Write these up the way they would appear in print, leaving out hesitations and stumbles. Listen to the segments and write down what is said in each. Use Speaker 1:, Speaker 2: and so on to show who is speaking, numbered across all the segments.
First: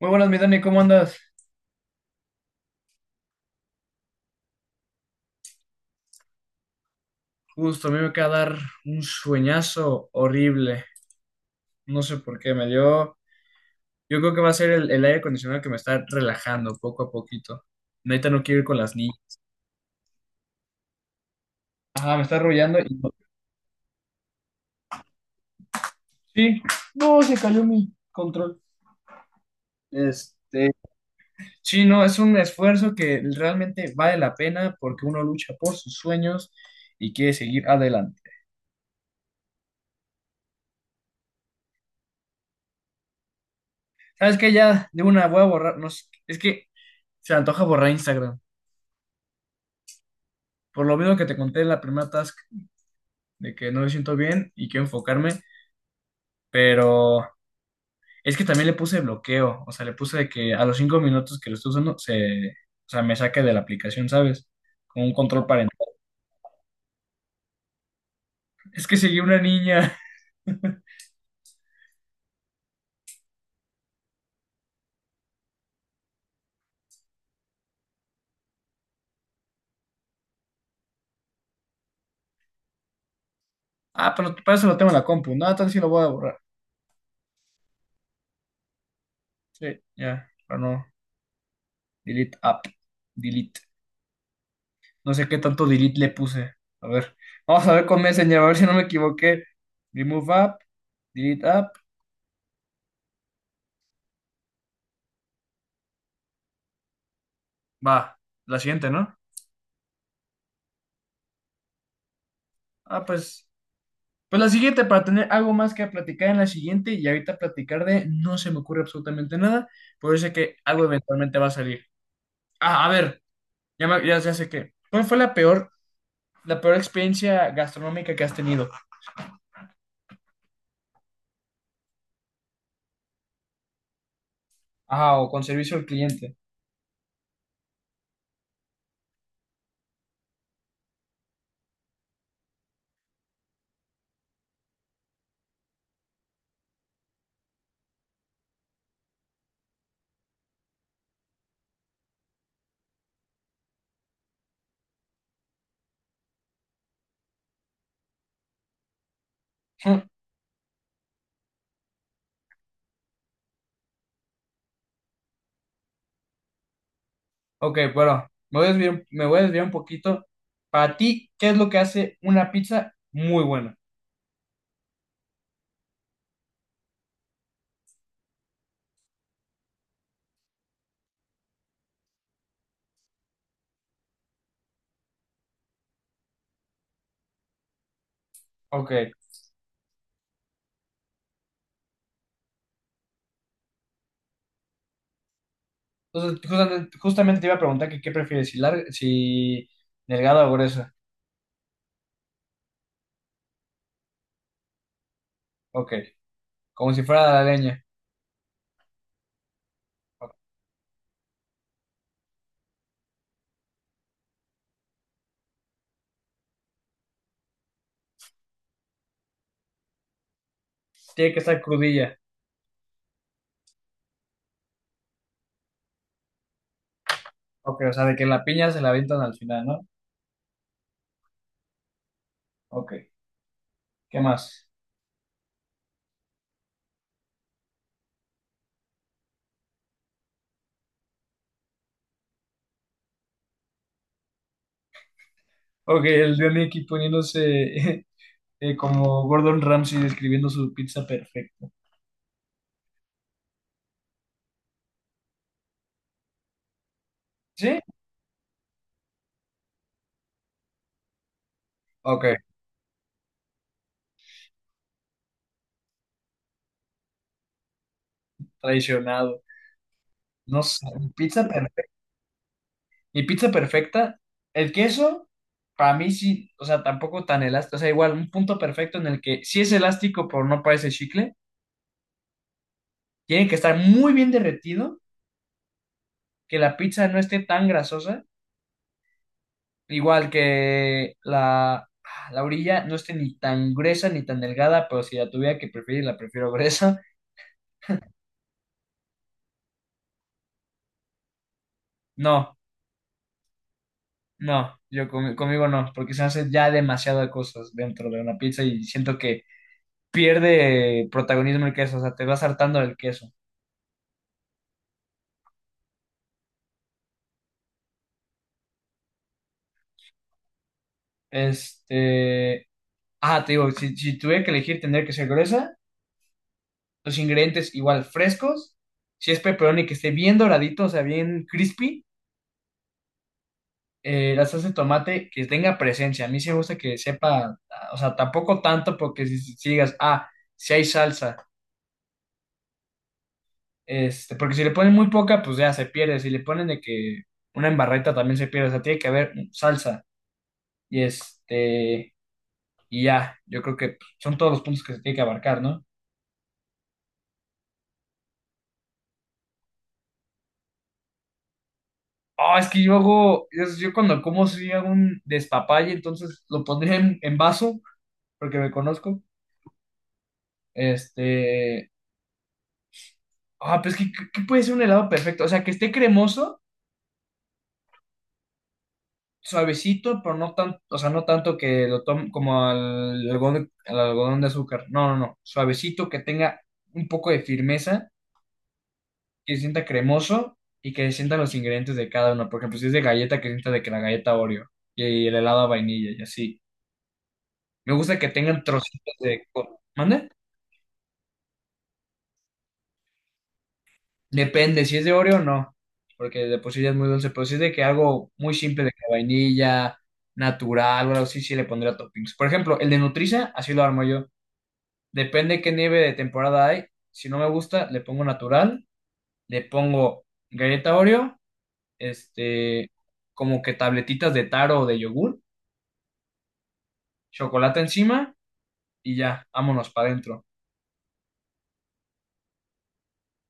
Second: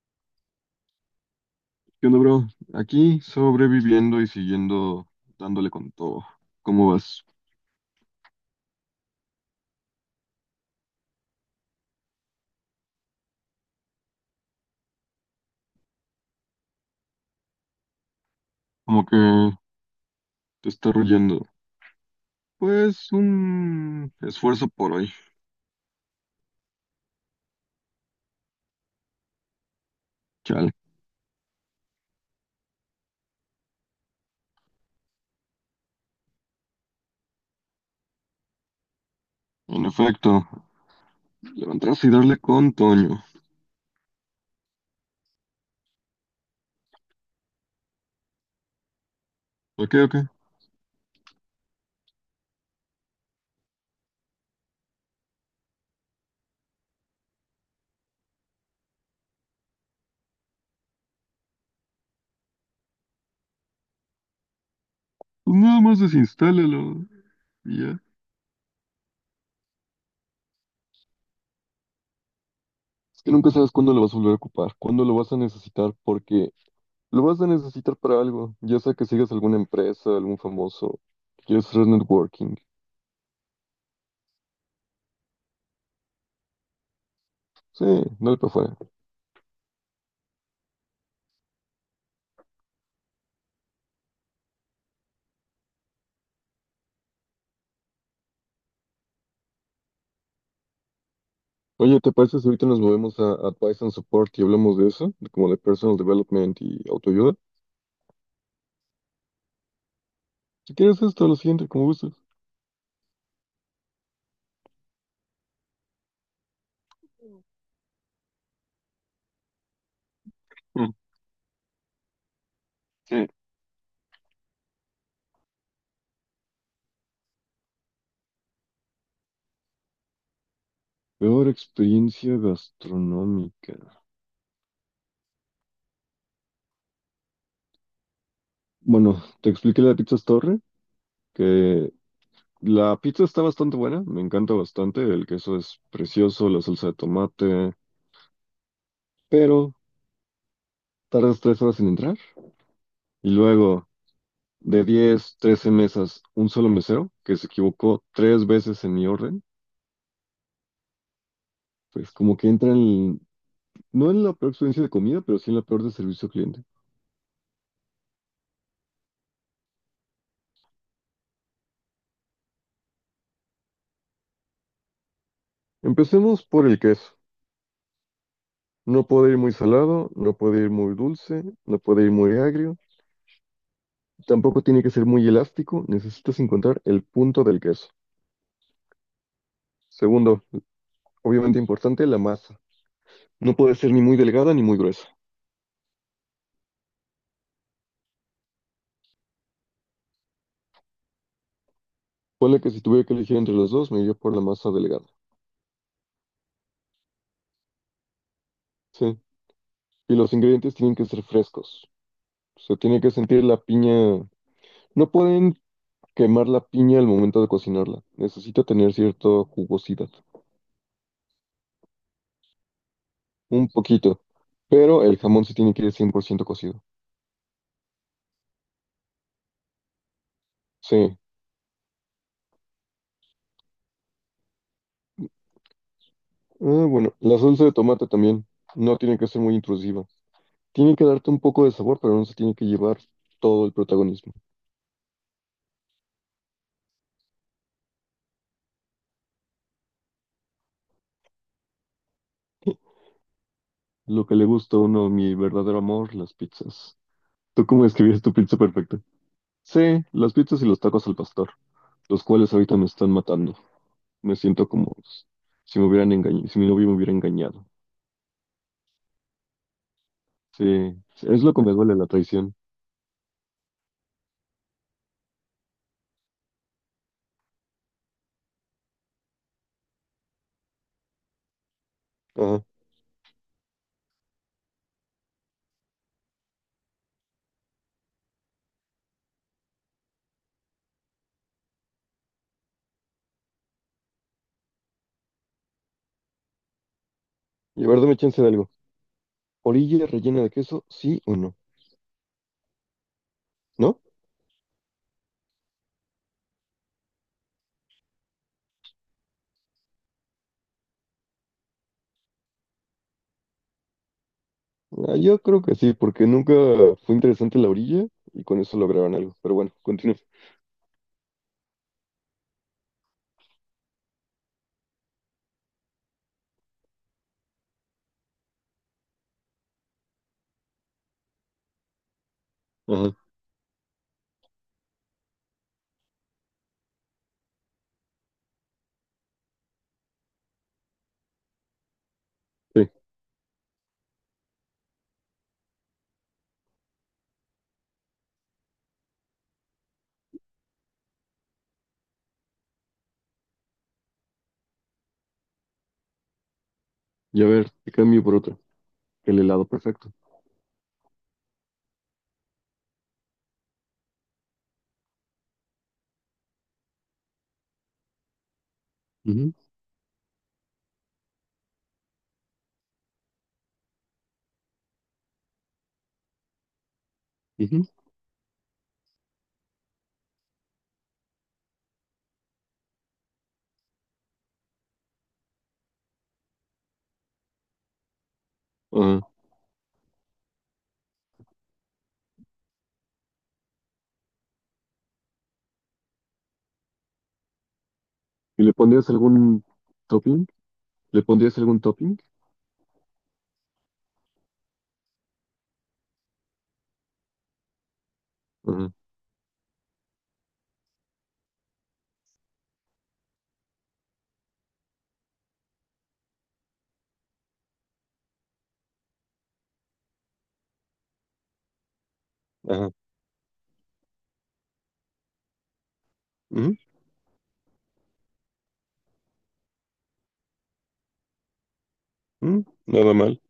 Speaker 1: Muy buenas, mi Dani, ¿cómo andas?
Speaker 2: ¿Qué onda, bro? Aquí sobreviviendo y siguiendo dándole con todo. ¿Cómo vas?
Speaker 1: Justo, a mí me acaba de dar un sueñazo horrible. No sé por qué, me dio. Yo creo que va a ser el aire acondicionado que me está relajando poco a poquito. Neta, no quiero ir con las
Speaker 2: Como que
Speaker 1: niñas.
Speaker 2: te está royendo.
Speaker 1: Ajá, me está arrullando y.
Speaker 2: Pues un esfuerzo por hoy.
Speaker 1: Sí, no, se cayó mi control. Este.
Speaker 2: Chale.
Speaker 1: Sí, no, es un esfuerzo que realmente vale la pena porque uno lucha por sus sueños y quiere seguir adelante.
Speaker 2: En efecto, levantarse y darle con Toño.
Speaker 1: ¿Sabes qué? Ya de una voy a borrar. No, sé, es que se me antoja borrar Instagram.
Speaker 2: Ok, ok.
Speaker 1: Por lo mismo que te conté en la primera de que no me siento bien y quiero enfocarme, pero es que también le puse bloqueo, o sea, le puse de que a los 5 minutos que lo estoy usando, se, o sea, me saque de la aplicación, ¿sabes? Con un control
Speaker 2: Pues nada
Speaker 1: parental.
Speaker 2: más desinstálalo. Y ya.
Speaker 1: Es que seguí una niña.
Speaker 2: Es que nunca sabes cuándo lo vas a volver a ocupar, cuándo lo vas a necesitar, porque lo vas a necesitar para algo, ya sea que sigas alguna empresa, algún famoso, que quieres hacer networking.
Speaker 1: Ah, pero para eso lo tengo en la compu. No, entonces sí lo voy a borrar.
Speaker 2: Sí, dale para afuera.
Speaker 1: Sí, ya, pero no. Delete app. Delete. No sé qué tanto delete le puse. A ver, vamos a ver con Messenger, a ver si no me equivoqué. Remove app, delete app.
Speaker 2: Oye, ¿te parece si ahorita nos movemos a Advice and Support y hablamos de eso? De como de Personal Development y autoayuda.
Speaker 1: Va, la siguiente, ¿no?
Speaker 2: Si quieres esto, lo siguiente, como gustes.
Speaker 1: Ah, pues. Pues la siguiente, para tener algo más que platicar en la siguiente, y ahorita platicar de no se me ocurre absolutamente nada, pero yo sé que algo
Speaker 2: Mm,
Speaker 1: eventualmente va a salir. Ah, a ver,
Speaker 2: sí.
Speaker 1: ya, ya sé qué. ¿Cuál fue la peor experiencia gastronómica que has tenido?
Speaker 2: Peor experiencia gastronómica.
Speaker 1: Ah, o con servicio al cliente.
Speaker 2: Bueno, te expliqué la de Pizzas Torre, que la pizza está bastante buena, me encanta bastante, el queso es precioso, la salsa de tomate, pero tardas tres horas en entrar. Y luego, de 10, 13 mesas, un solo mesero, que se equivocó tres veces en mi orden,
Speaker 1: Hmm.
Speaker 2: pues como que entran. No en la peor experiencia de comida, pero sí en la peor de servicio al cliente.
Speaker 1: Ok, bueno, me voy a desviar un poquito. Para ti, ¿qué es lo que hace una pizza muy buena?
Speaker 2: Empecemos por el queso. No puede ir muy salado, no puede ir muy dulce, no puede ir muy agrio, tampoco tiene que ser muy elástico, necesitas encontrar el punto del queso.
Speaker 1: Ok,
Speaker 2: Segundo, obviamente importante, la masa. No puede ser ni muy delgada ni muy gruesa.
Speaker 1: entonces justamente te iba a preguntar que qué prefieres, si, larga, si delgada o gruesa.
Speaker 2: Ponle que si tuviera que elegir entre los dos, me iría por la masa delgada.
Speaker 1: Ok, como si fuera la leña.
Speaker 2: Sí. Y los
Speaker 1: Ok.
Speaker 2: ingredientes tienen que ser frescos. Se tiene que sentir la piña. No pueden quemar la piña al momento de cocinarla. Necesita tener cierta jugosidad.
Speaker 1: Tiene que estar crudilla.
Speaker 2: Un poquito. Pero el jamón sí tiene que ir 100% cocido.
Speaker 1: Ok, o sea, de que la piña se la avientan al final, ¿no?
Speaker 2: Sí.
Speaker 1: Ok, ¿qué más?
Speaker 2: Ah, bueno, la salsa de tomate también. No tiene que ser muy intrusiva. Tiene que darte un poco de sabor, pero no se tiene que llevar todo el protagonismo.
Speaker 1: Ok, el de Mickey poniéndose como Gordon Ramsay describiendo su pizza perfecta.
Speaker 2: Lo que le gusta a uno, mi verdadero amor, las pizzas. ¿Tú
Speaker 1: ¿Sí?
Speaker 2: cómo escribías tu pizza perfecta? Sí, las pizzas y los tacos al pastor, los
Speaker 1: Ok,
Speaker 2: cuales ahorita me están matando. Me siento como si me hubieran engañado, si mi novio me hubiera engañado.
Speaker 1: traicionado. No
Speaker 2: Sí,
Speaker 1: sé, mi
Speaker 2: es
Speaker 1: pizza
Speaker 2: lo que me
Speaker 1: perfecta.
Speaker 2: duele la traición.
Speaker 1: Mi pizza perfecta, el queso, para mí sí, o sea, tampoco tan elástico. O sea, igual, un punto perfecto en el que sí es elástico, pero no parece chicle.
Speaker 2: Ajá.
Speaker 1: Tiene que estar muy bien derretido, que la pizza no esté tan grasosa. Igual que la orilla no esté ni tan gruesa ni tan delgada, pero si la tuviera que preferir, la prefiero gruesa.
Speaker 2: Y a ver, dame chance de algo. ¿Orilla rellena de queso? ¿Sí o no?
Speaker 1: No,
Speaker 2: ¿No?
Speaker 1: no, conmigo no, porque se hace ya demasiadas cosas dentro de una pizza y siento que pierde protagonismo el queso, o sea, te vas hartando del queso.
Speaker 2: Ah, yo creo que sí, porque nunca fue interesante la orilla y con eso lograron algo. Pero bueno, continúe.
Speaker 1: Este, te digo, si tuviera que elegir, tendría que ser gruesa, los ingredientes igual frescos, si es pepperoni que esté bien doradito, o sea, bien crispy.
Speaker 2: Ajá,
Speaker 1: La salsa de tomate que tenga presencia. A mí sí me gusta que sepa, o sea, tampoco tanto porque si digas, si hay salsa,
Speaker 2: sí.
Speaker 1: porque si le ponen muy poca, pues ya se pierde. Si le ponen de que una embarreta también se pierde, o sea, tiene que haber salsa y y ya, yo creo que pues, son todos los puntos que se tiene que abarcar, ¿no?
Speaker 2: Y a ver, te cambio por otra. El helado perfecto.
Speaker 1: Oh, es que yo cuando como si hago un despapalle, entonces lo pondría en, vaso, porque me conozco.
Speaker 2: Ujú,
Speaker 1: Este, pues que puede ser un helado perfecto, o sea, que esté cremoso,
Speaker 2: ujú.
Speaker 1: suavecito, pero no tan, o sea, no tanto que lo tome como al algodón de azúcar. No, no, no. Suavecito, que tenga un poco de firmeza,
Speaker 2: Ajá.
Speaker 1: que se sienta cremoso y que se sientan los ingredientes de cada uno. Por ejemplo, si es de galleta, que se sienta de que la galleta Oreo y el helado a vainilla y así. Me gusta que tengan
Speaker 2: ¿Y le pondrías
Speaker 1: trocitos de
Speaker 2: algún
Speaker 1: ¿Mande?
Speaker 2: topping? ¿Le pondrías algún topping?
Speaker 1: Depende, si es de Oreo no, porque de por sí ya es muy dulce, pero si es de que algo muy simple de
Speaker 2: Ajá.
Speaker 1: que vainilla, natural o algo así, sí le pondría toppings. Por ejemplo, el de Nutriza, así lo armo yo. Depende qué nieve de temporada hay. Si no me gusta, le pongo natural, le pongo galleta Oreo,
Speaker 2: Ajá.
Speaker 1: este, como que tabletitas de taro o de yogur,
Speaker 2: Ujú,
Speaker 1: chocolate encima y ya, vámonos para adentro.
Speaker 2: ujú. Nada mal.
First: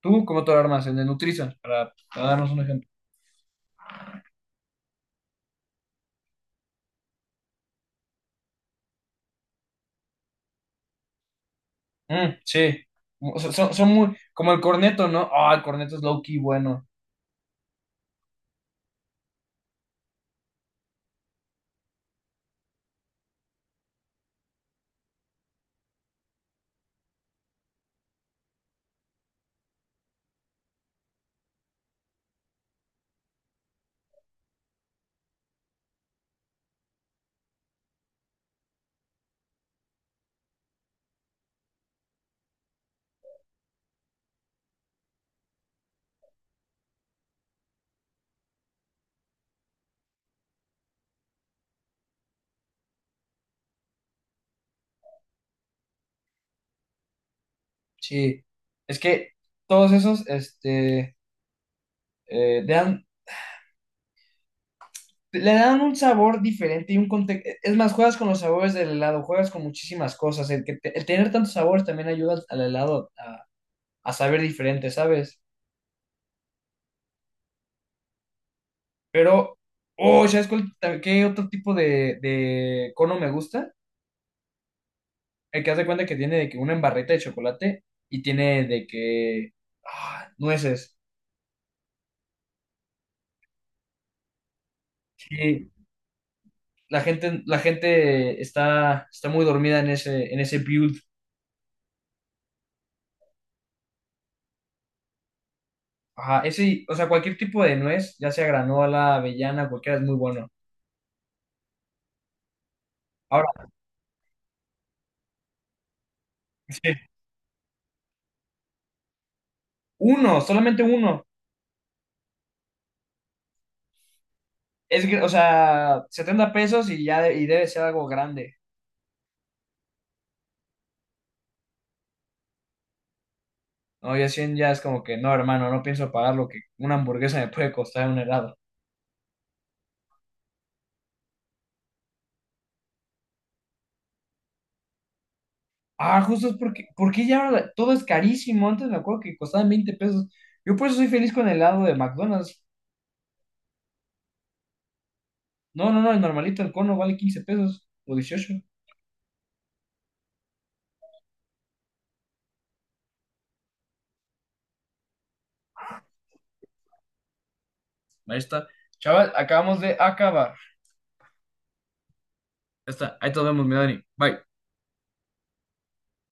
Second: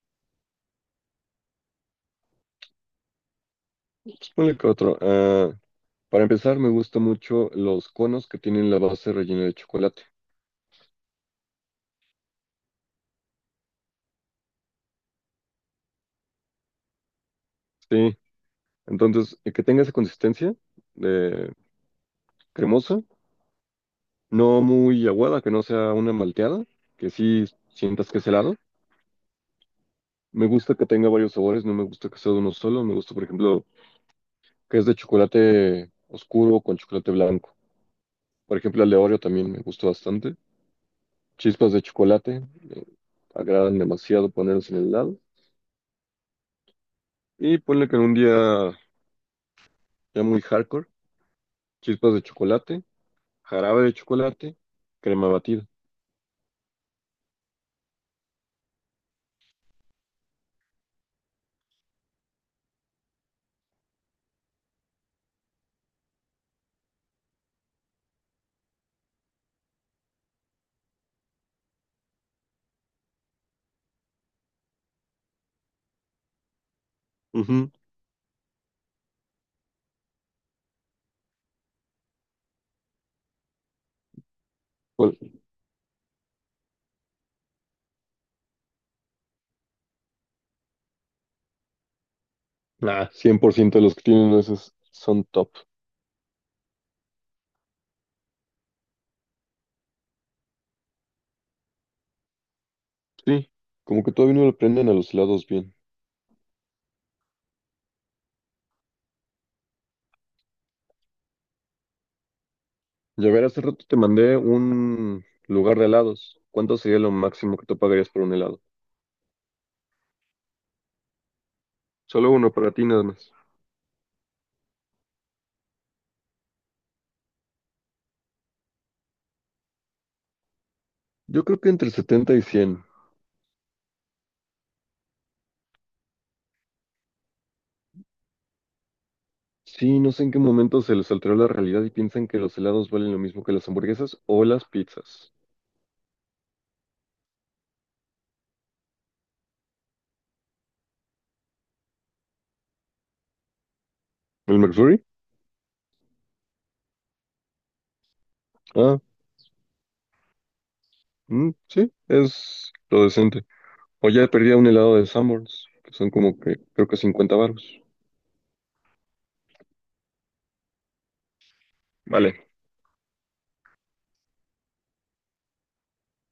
Speaker 1: ¿Tú cómo te lo armas en el Nutrisan? Para darnos un ejemplo.
Speaker 2: Pues ponle que otro. Ah, para empezar, me gustan mucho los conos que tienen la base rellena de chocolate.
Speaker 1: Mm, sí. O sea, son muy, como el corneto, ¿no? Ah, el corneto es low key bueno.
Speaker 2: Sí. Entonces, que tenga esa consistencia de cremosa, no muy aguada, que no sea una malteada, que sí sientas que es helado. Me gusta que tenga varios sabores, no me gusta que sea de uno solo. Me gusta, por ejemplo, que es de chocolate oscuro con chocolate blanco. Por ejemplo, el de Oreo también me gustó bastante. Chispas de chocolate, me agradan demasiado ponerlos en el helado. Y ponle que en un día ya muy hardcore, chispas de chocolate, jarabe de chocolate, crema batida.
Speaker 1: Sí. Es que todos esos, este, dan le dan un sabor diferente y un contexto. Es más, juegas con los sabores del helado, juegas con muchísimas cosas. El tener tantos sabores también ayuda al helado a, saber diferente, ¿sabes?
Speaker 2: Ujú.
Speaker 1: Pero, oh, ¿sabes qué otro tipo de cono me gusta?
Speaker 2: Pues,
Speaker 1: El que haz de cuenta que tiene de que una embarreta de chocolate y tiene de que nueces.
Speaker 2: nah, 100% de los que tienen esos son top.
Speaker 1: Sí, la gente está muy dormida en ese build.
Speaker 2: Sí, como que todavía no le prenden a los helados bien.
Speaker 1: Ajá, ese, o sea, cualquier tipo de nuez, ya sea granola, avellana, cualquiera, es muy bueno.
Speaker 2: Ya ver, hace
Speaker 1: Ahora,
Speaker 2: rato te mandé un lugar de helados. ¿Cuánto
Speaker 1: sí,
Speaker 2: sería lo máximo que tú pagarías por un helado?
Speaker 1: uno, solamente uno.
Speaker 2: Solo uno para ti nada más.
Speaker 1: O sea, 70 pesos y y debe ser algo grande.
Speaker 2: Yo creo que entre 70 y 100.
Speaker 1: No, ya 100 ya es como que, no, hermano, no pienso pagar lo que una hamburguesa me puede costar un helado.
Speaker 2: Sí, no sé en qué momento se les alteró la realidad y piensan que los helados valen lo mismo que las hamburguesas o las pizzas.
Speaker 1: Ah, justo es porque ya ahora todo es carísimo. Antes me acuerdo que costaban 20 pesos. Yo por eso soy feliz con el helado de McDonald's.
Speaker 2: ¿El McFlurry?
Speaker 1: No, no, no, el normalito, el cono vale 15 pesos o 18.
Speaker 2: Ah, mm, sí, es lo decente. O ya perdí un helado de Sanborns, que son como que creo que 50 baros.
Speaker 1: Ahí está. Chaval, acabamos de acabar.
Speaker 2: Vale,
Speaker 1: Ya está. Ahí te vemos, mi Dani. Bye.